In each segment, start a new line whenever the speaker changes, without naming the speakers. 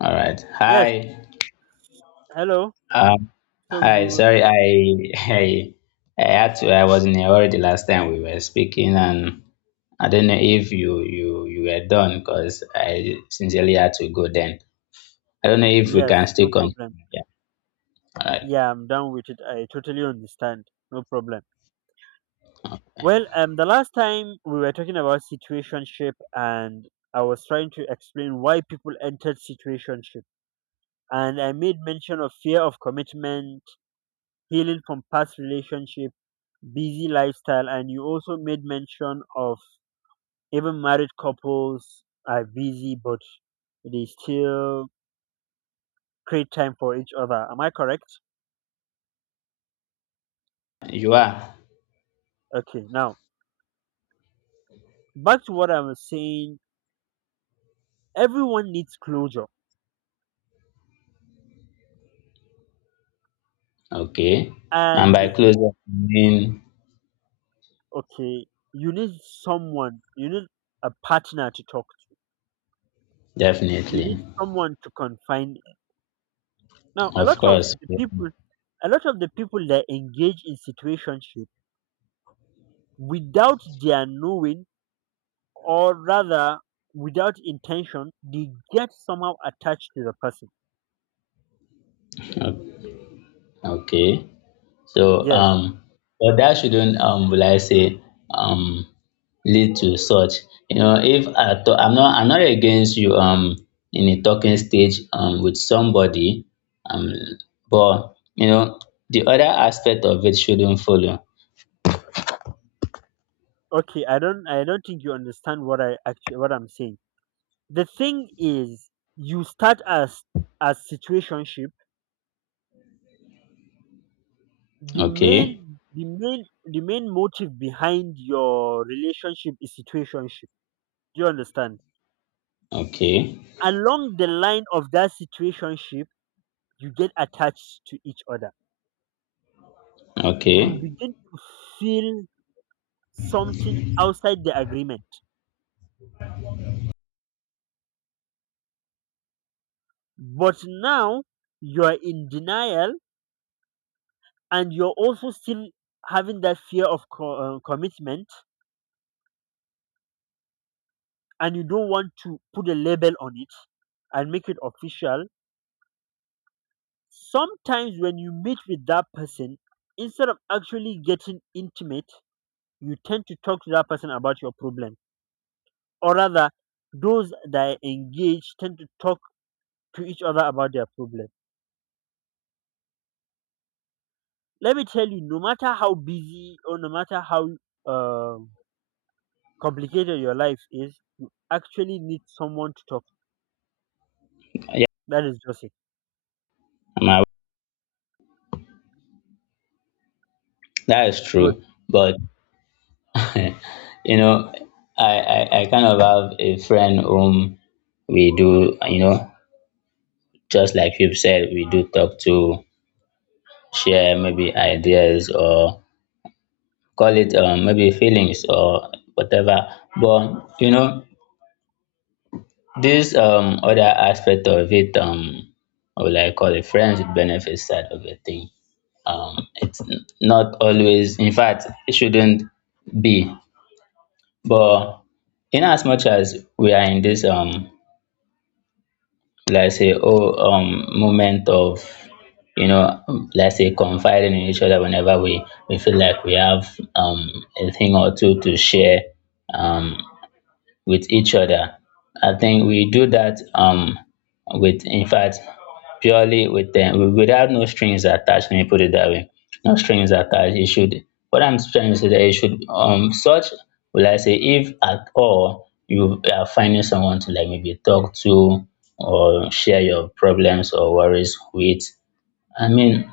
All right.
Yes,
Hi.
hello.
Um,
So
hi.
we were,
Sorry, I, I had to. I was in a hurry the last time we were speaking, and I don't know if you were done because I sincerely had to go. Then I don't know if we
yes,
can still
no
continue.
problem.
Yeah. All right.
Yeah, I'm done with it. I totally understand. No problem. Well, the last time we were talking about situationship, and I was trying to explain why people entered situationship, and I made mention of fear of commitment, healing from past relationship, busy lifestyle, and you also made mention of even married couples are busy, but they still create time for each other. Am I correct?
You are
Okay, now back to what I was saying. Everyone needs closure,
okay. And by
and
close, up, I mean
okay, you need someone, you need a partner to talk to. You
definitely,
need someone to confide in. Now, a
of
lot of
course.
the
Yeah.
people, a lot of the people that engage in situationship without their knowing, or rather without intention, they get somehow attached to the person.
O- Okay. So,
Yes.
um, but that shouldn't, will I say, um, lead to such. You know, if I to- I'm not against you, in a talking stage, with somebody, um, but you know, the other aspect of it shouldn't follow.
Okay, I don't think you understand what I'm saying. The thing is, you start as situationship. the
Okay,
main the main the main motive behind your relationship is situationship. Do you understand?
okay,
Along the line of that situationship, you get attached to each other. You
okay.
begin to feel something outside the agreement, but now you are in denial, and you're also still having that fear of commitment, and you don't want to put a label on it and make it official. Sometimes when you meet with that person, instead of actually getting intimate, you tend to talk to that person about your problem. Or rather, those that are engaged tend to talk to each other about their problem. Let me tell you, no matter how busy or no matter how um complicated your life is, you actually need someone to talk.
Yeah,
That is just it.
I'm aware. That is
Good.
true. But you know, I kind of have a friend whom we do, you know, just like you've said, we do talk to share maybe ideas or call it maybe feelings or whatever. But you know, this other aspect of it, or like call it friends with benefits side of the thing. It's not always, in fact, it shouldn't be. But in as much as we are in this like say moment of you know like say confiding in each other whenever we feel like we have a thing or two to share um with each other. I think we do that with in fact purely with them without no strings attached. Let me put it that way. No strings attached. It should what I'm trying to say that it should such will I say if at all you are finding someone to like maybe talk to or share your problems or worries with. I mean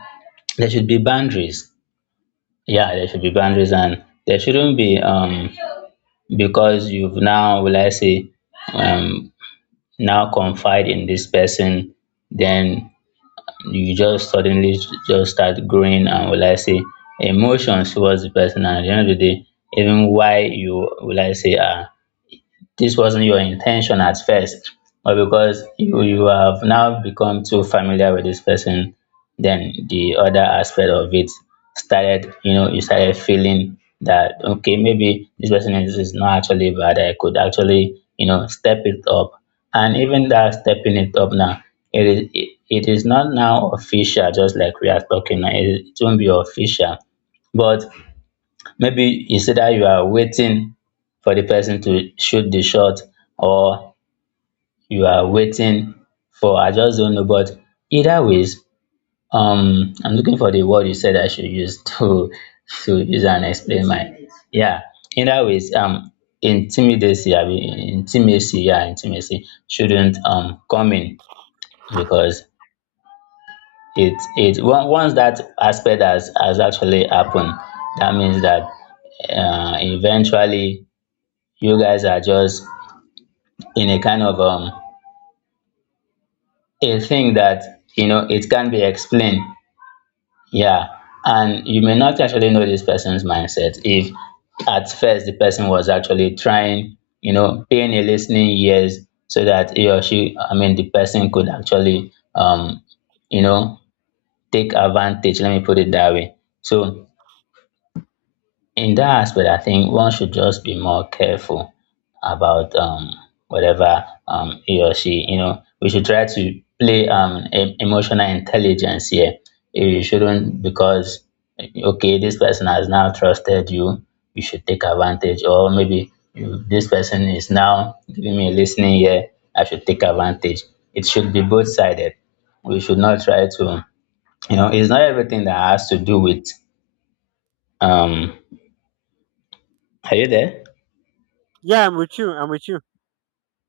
there should be boundaries. Yeah, there should be boundaries and there shouldn't be because you've now will I say um now confide in this person then you just suddenly just start growing and will I say emotions towards the person and at the end of the day even why you will I say are this wasn't your intention at first, but because you have now become too familiar with this person, then the other aspect of it started, you know, you started feeling that okay, maybe this person is not actually bad. I could actually, you know, step it up. And even that stepping it up now, it is not now official, just like we are talking now. It won't be official. But maybe it's either you are waiting for the person to shoot the shot or you are waiting for, I just don't know, but either ways, I'm looking for the word you said I should use to use and explain my yeah. Either ways, intimidacy, I mean intimacy, yeah, intimacy shouldn't come in because once that aspect has actually happened, that means that eventually you guys are just in a kind of a thing that you know it can be explained yeah and you may not actually know this person's mindset if at first the person was actually trying you know paying a listening ears so that he or she I mean the person could actually you know take advantage let me put it that way so in that aspect, I think one should just be more careful about whatever he or she, you know, we should try to play emotional intelligence here. You shouldn't, because, okay, this person has now trusted you, you should take advantage, or maybe this person is now giving me a listening ear, I should take advantage. It should be both sided. We should not try to, you know, it's not everything that has to do with, um, are you there?
Yeah, I'm with you. I'm with you.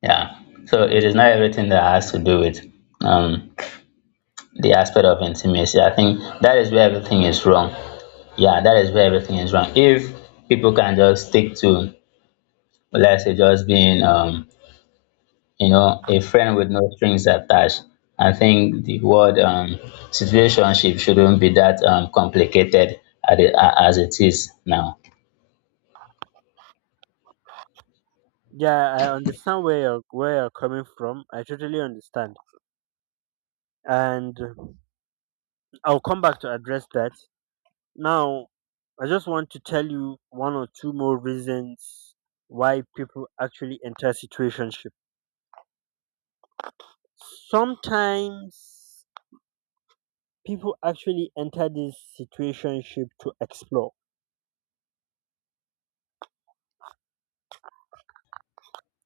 Yeah. So it is not everything that has to do with um, the aspect of intimacy. I think that is where everything is wrong. Yeah, that is where everything is wrong. If people can just stick to, let's say, just being, you know, a friend with no strings attached, I think the word situationship shouldn't be that complicated as it is now.
Yeah, I understand where you're coming from. I totally understand, and I'll come back to address that. Now, I just want to tell you one or two more reasons why people actually enter situationship. Sometimes people actually enter this situationship to explore.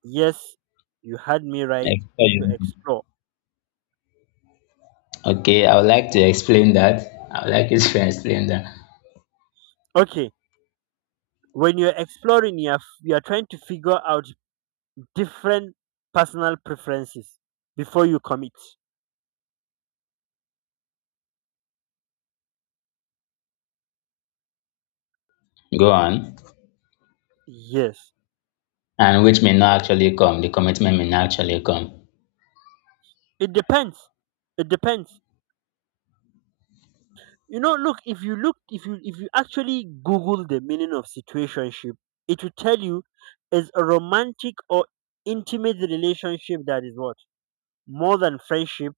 Yes, you had me right, to explore.
Okay, I would like to explain that. I would like you to explain that.
Okay, when you're exploring, you're trying to figure out different personal preferences before you commit.
Go on.
Yes.
And which may not actually come. The commitment may not actually come.
It depends. It depends. Look, if you actually Google the meaning of situationship, it will tell you is a romantic or intimate relationship that is what? More than friendship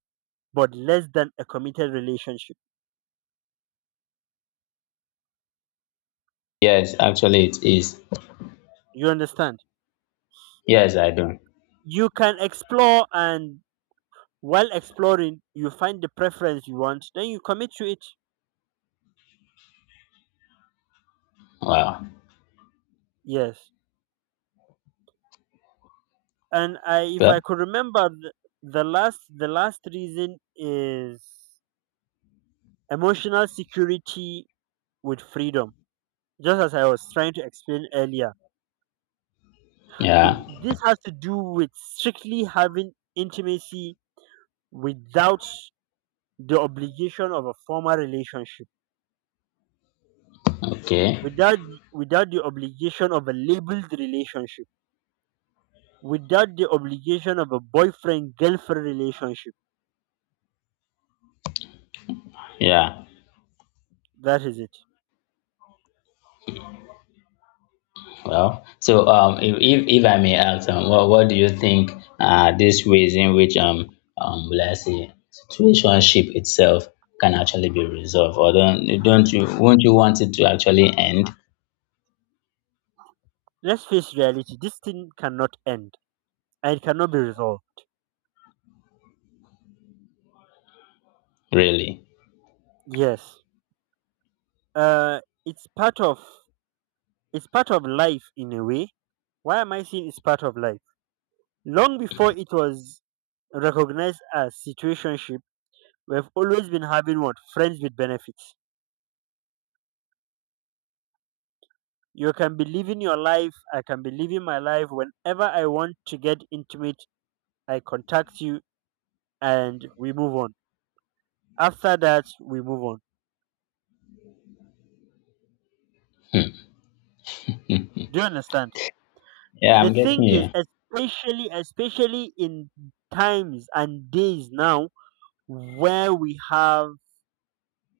but less than a committed relationship.
Yes, actually it is.
You understand?
Yes, I do.
You can explore, and while exploring you find the preference you want, then you commit to it.
Wow.
Yes. And I, if I
Well,
could remember, the last reason is emotional security with freedom. Just as I was trying to explain earlier,
yeah.
this has to do with strictly having intimacy without the obligation of a formal relationship,
Okay.
without the obligation of a labeled relationship, without the obligation of a boyfriend girlfriend relationship.
Yeah.
That is it.
Well, so if I may ask, what do you think these ways in which let's say situationship itself can actually be resolved, or don't you won't you want it to actually end
Let's face reality. This thing cannot end, and it cannot be resolved.
really?
Yes. Uh it's part of it's part of life in a way. Why am I saying it's part of life? Long before it was recognized as situationship, we've always been having what? Friends with benefits. You can be living your life, I can be living my life. Whenever I want to get intimate, I contact you and we move on. After that, we move on. Do you understand?
Yeah,
The
I'm getting
thing is,
you.
especially in times and days now, where we have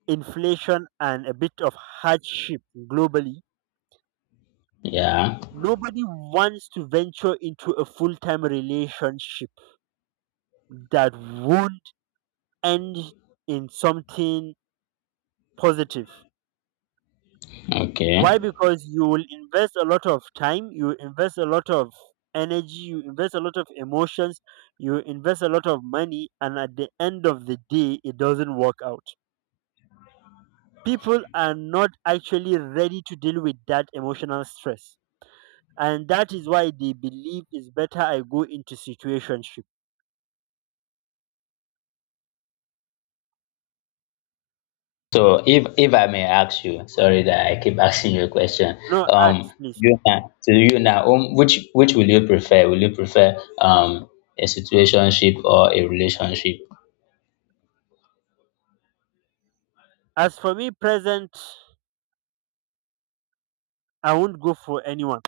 inflation and a bit of hardship globally,
Yeah.
nobody wants to venture into a full-time relationship that won't end in something positive. Why?
Okay.
Because you will invest a lot of time, you invest a lot of energy, you invest a lot of emotions, you invest a lot of money, and at the end of the day, it doesn't work out. People are not actually ready to deal with that emotional stress. And that is why they believe it's better I go into situationship.
So if I may ask you, sorry that I keep asking you a question.
No,
Um,
ask please.
to you now, which will you prefer? Will you prefer a situationship or a relationship?
As for me, present, I won't go for anyone.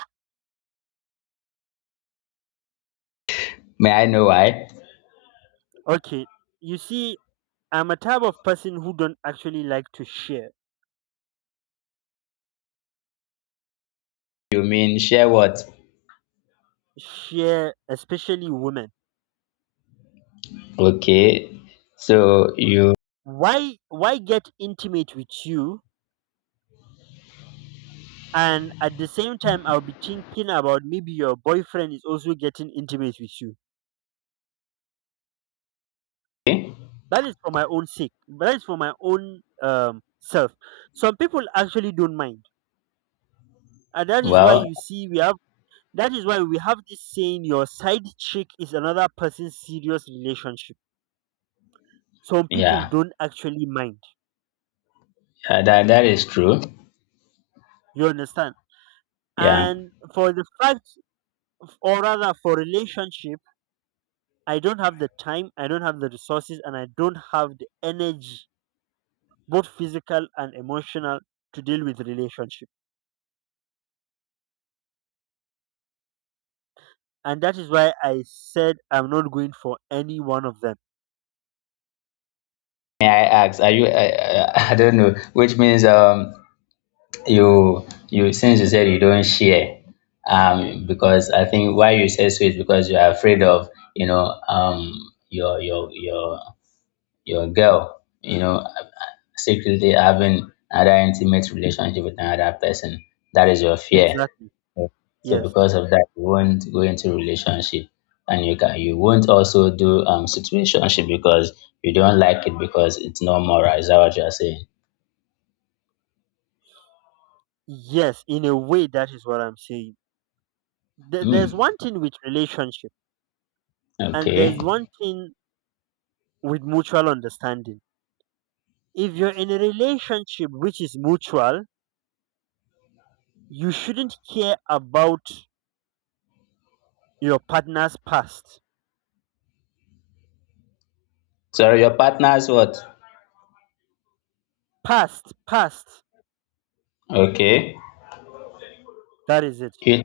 May I know why?
Okay, you see, I'm a type of person who don't actually like to share.
You mean share what?
Share, especially women.
Okay, so you
Why get intimate with you, and at the same time I'll be thinking about maybe your boyfriend is also getting intimate with you? That is for my own sake. That is for my own self. Some people actually don't mind, and that is why
well,
you see we have, that is why we have this saying: your side chick is another person's serious relationship. Some people
yeah,
don't actually mind.
yeah that that is true.
You understand?
Yeah.
And for the fact, or rather for relationship, I don't have the time, I don't have the resources, and I don't have the energy, both physical and emotional, to deal with relationship. And that is why I said I'm not going for any one of them.
May I ask? Are you? I I don't know, which means you you since you said you don't share because I think why you say so is because you're afraid of you know um your girl you know secretly having another intimate relationship with another person that is your fear
Exactly.
so
Yes.
because of that you won't go into relationship and you can you won't also do situationship because you don't like it because it's not moral is that what you're saying?
Yes. In a way, that is what I'm saying. There's
Hmm.
one thing with relationship, and
Okay,
there's one thing with mutual understanding. If you're in a relationship which is mutual, you shouldn't care about your partner's past.
so your partner's what?
Past, past.
Okay.
That is it.
You,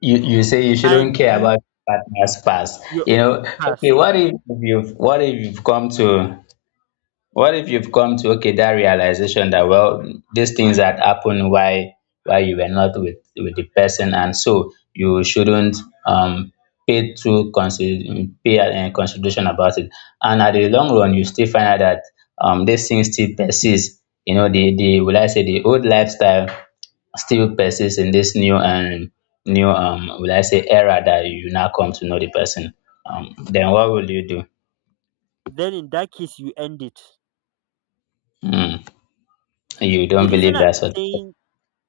you you say you shouldn't
And
care
you
about your partner's past.
you
You know,
pass.
okay, what if you've come to what if you've come to okay that realization that well these things had happened why you were not with the person and so you shouldn't um pay too consider pay consideration about it and at the long run you still find out that this thing still persists you know the will I say the old lifestyle still persists in this new and new will I say era that you now come to know the person, then what will you do?
Then in that case you end it.
Hmm. You
the
don't
reason
believe
i'm
that sort of,
saying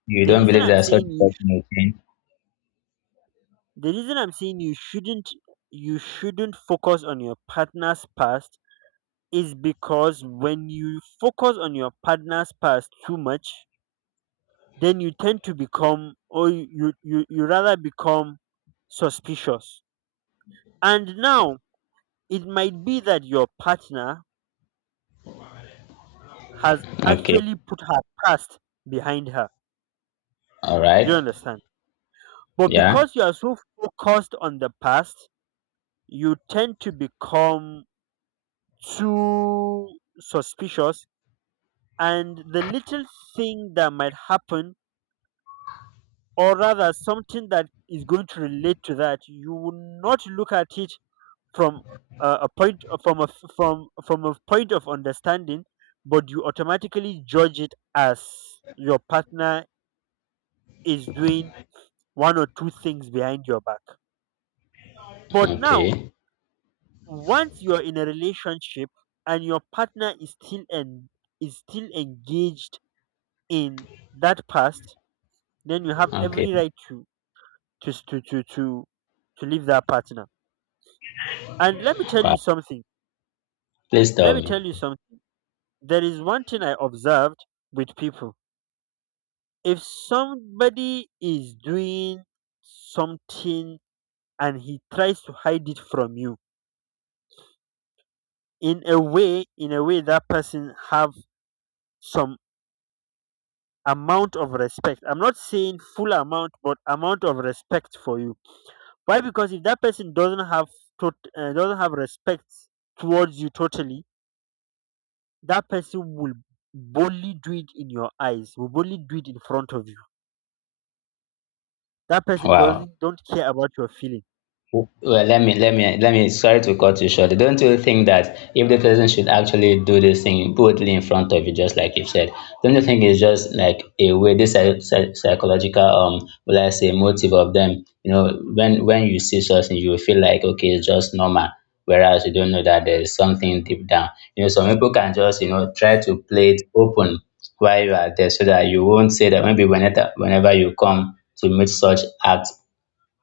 you
the
don't
reason
believe
i'm
that sort
saying
of person will change?
the reason i'm saying you shouldn't you shouldn't focus on your partner's past is because when you focus on your partner's past too much, then you tend to become, or you rather become suspicious. And now it might be that your partner has
Okay.
actually put her past behind her.
All
Do you
right.
understand? But
Yeah.
because you are so focused on the past, you tend to become too suspicious, and the little thing that might happen, or rather something that is going to relate to that, you will not look at it from a point, from a from from a point of understanding, but you automatically judge it as your partner is doing one or two things behind your back. But now,
Okay.
once you're in a relationship and your partner is still engaged in that past, then you have
Okay.
every right to s- to leave that partner. And let me tell you
Wow.
something.
Please
Let
tell
me
me.
tell you something. There is one thing I observed with people. If somebody is doing something and he tries to hide it from you, in a way that person have some amount of respect. I'm not saying full amount, but amount of respect for you. Why? Because if that person doesn't have respect towards you totally, that person will boldly do it in your eyes. Will boldly do it in front of you. That person
Wow.
doesn't don't care about your feeling.
Well, let me. Sorry to cut you short. Don't you think that if the person should actually do this thing boldly in front of you, just like you said, don't you think it's just like a way this psychological will I say, motive of them? You know, when you see something, you will feel like okay, it's just normal. Whereas you don't know that there's something deep down. You know, some people can just you know try to play it open while you are there, so that you won't say that maybe whenever you come to meet such acts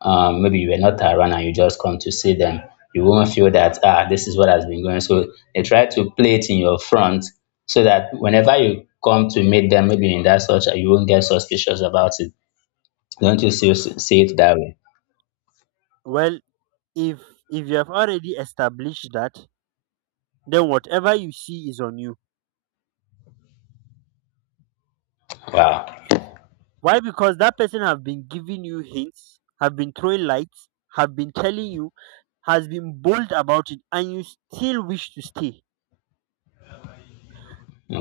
maybe you were not around and you just come to see them. You won't feel that, ah, this is what has been going. So they try to play it in your front so that whenever you come to meet them, maybe in that such, you won't get suspicious about it. Don't you see it that way?
Well, if if you have already established that, then whatever you see is on you.
Wow.
Why? Because that person have been giving you hints, have been throwing lights, have been telling you, has been bold about it, and you still wish to stay.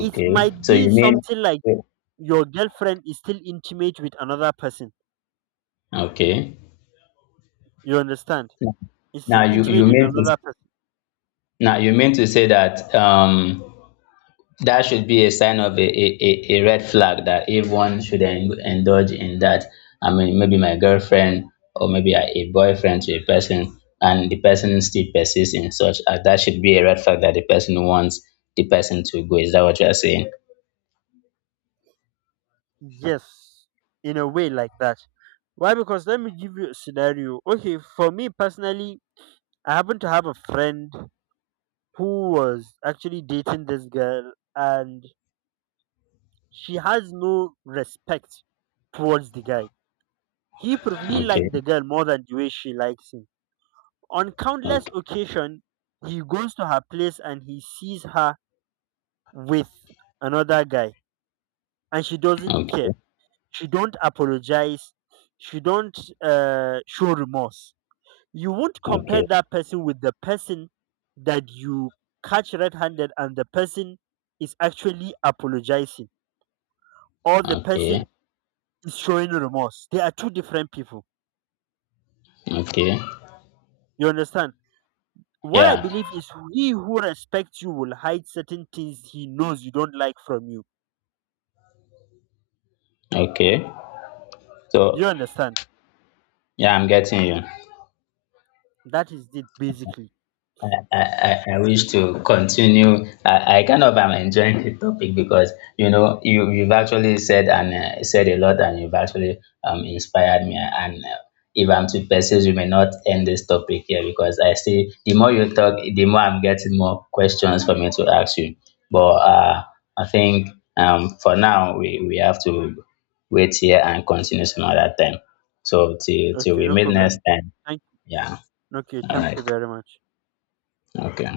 It might
So
be
you mean,
something like your girlfriend is still intimate with another person.
okay.
You understand? Is still
Now you,
intimate
you
with
mean to
another person.
now you mean to say that that should be a sign of a red flag that everyone should indulge in that. I mean, maybe my girlfriend or maybe a boyfriend to a person, and the person still persists in such. That should be a red flag that the person wants the person to go. Is that what you are saying?
Yes, in a way like that. Why? Because let me give you a scenario. Okay, for me personally, I happen to have a friend who was actually dating this girl, and she has no respect towards the guy. He
Okay,
liked the girl more than the way she likes him. On countless
okay,
occasion, he goes to her place and he sees her with another guy, and she doesn't care.
okay,
She don't apologize. She don't show remorse. You won't compare
okay,
that person with the person that you catch red-handed, and the person is actually apologizing, or the person
okay,
is showing remorse. They are two different people.
okay.
You understand? What I
Yeah,
believe is he who respects you will hide certain things he knows you don't like from you.
okay.
Do
So,
you understand?
yeah, I'm getting you.
That is it basically.
I wish to continue. I kind of am enjoying the topic because you know you've actually said and said a lot, and you've actually inspired me. And if I'm to persist, we may not end this topic here because I see the more you talk, the more I'm getting more questions for me to ask you. But I think for now we have to wait here and continue some other time. So till
Okay,
we
no
meet next
problem.
time.
Thank.
Yeah.
Okay,
All
thank
right.
you very much.
Okay.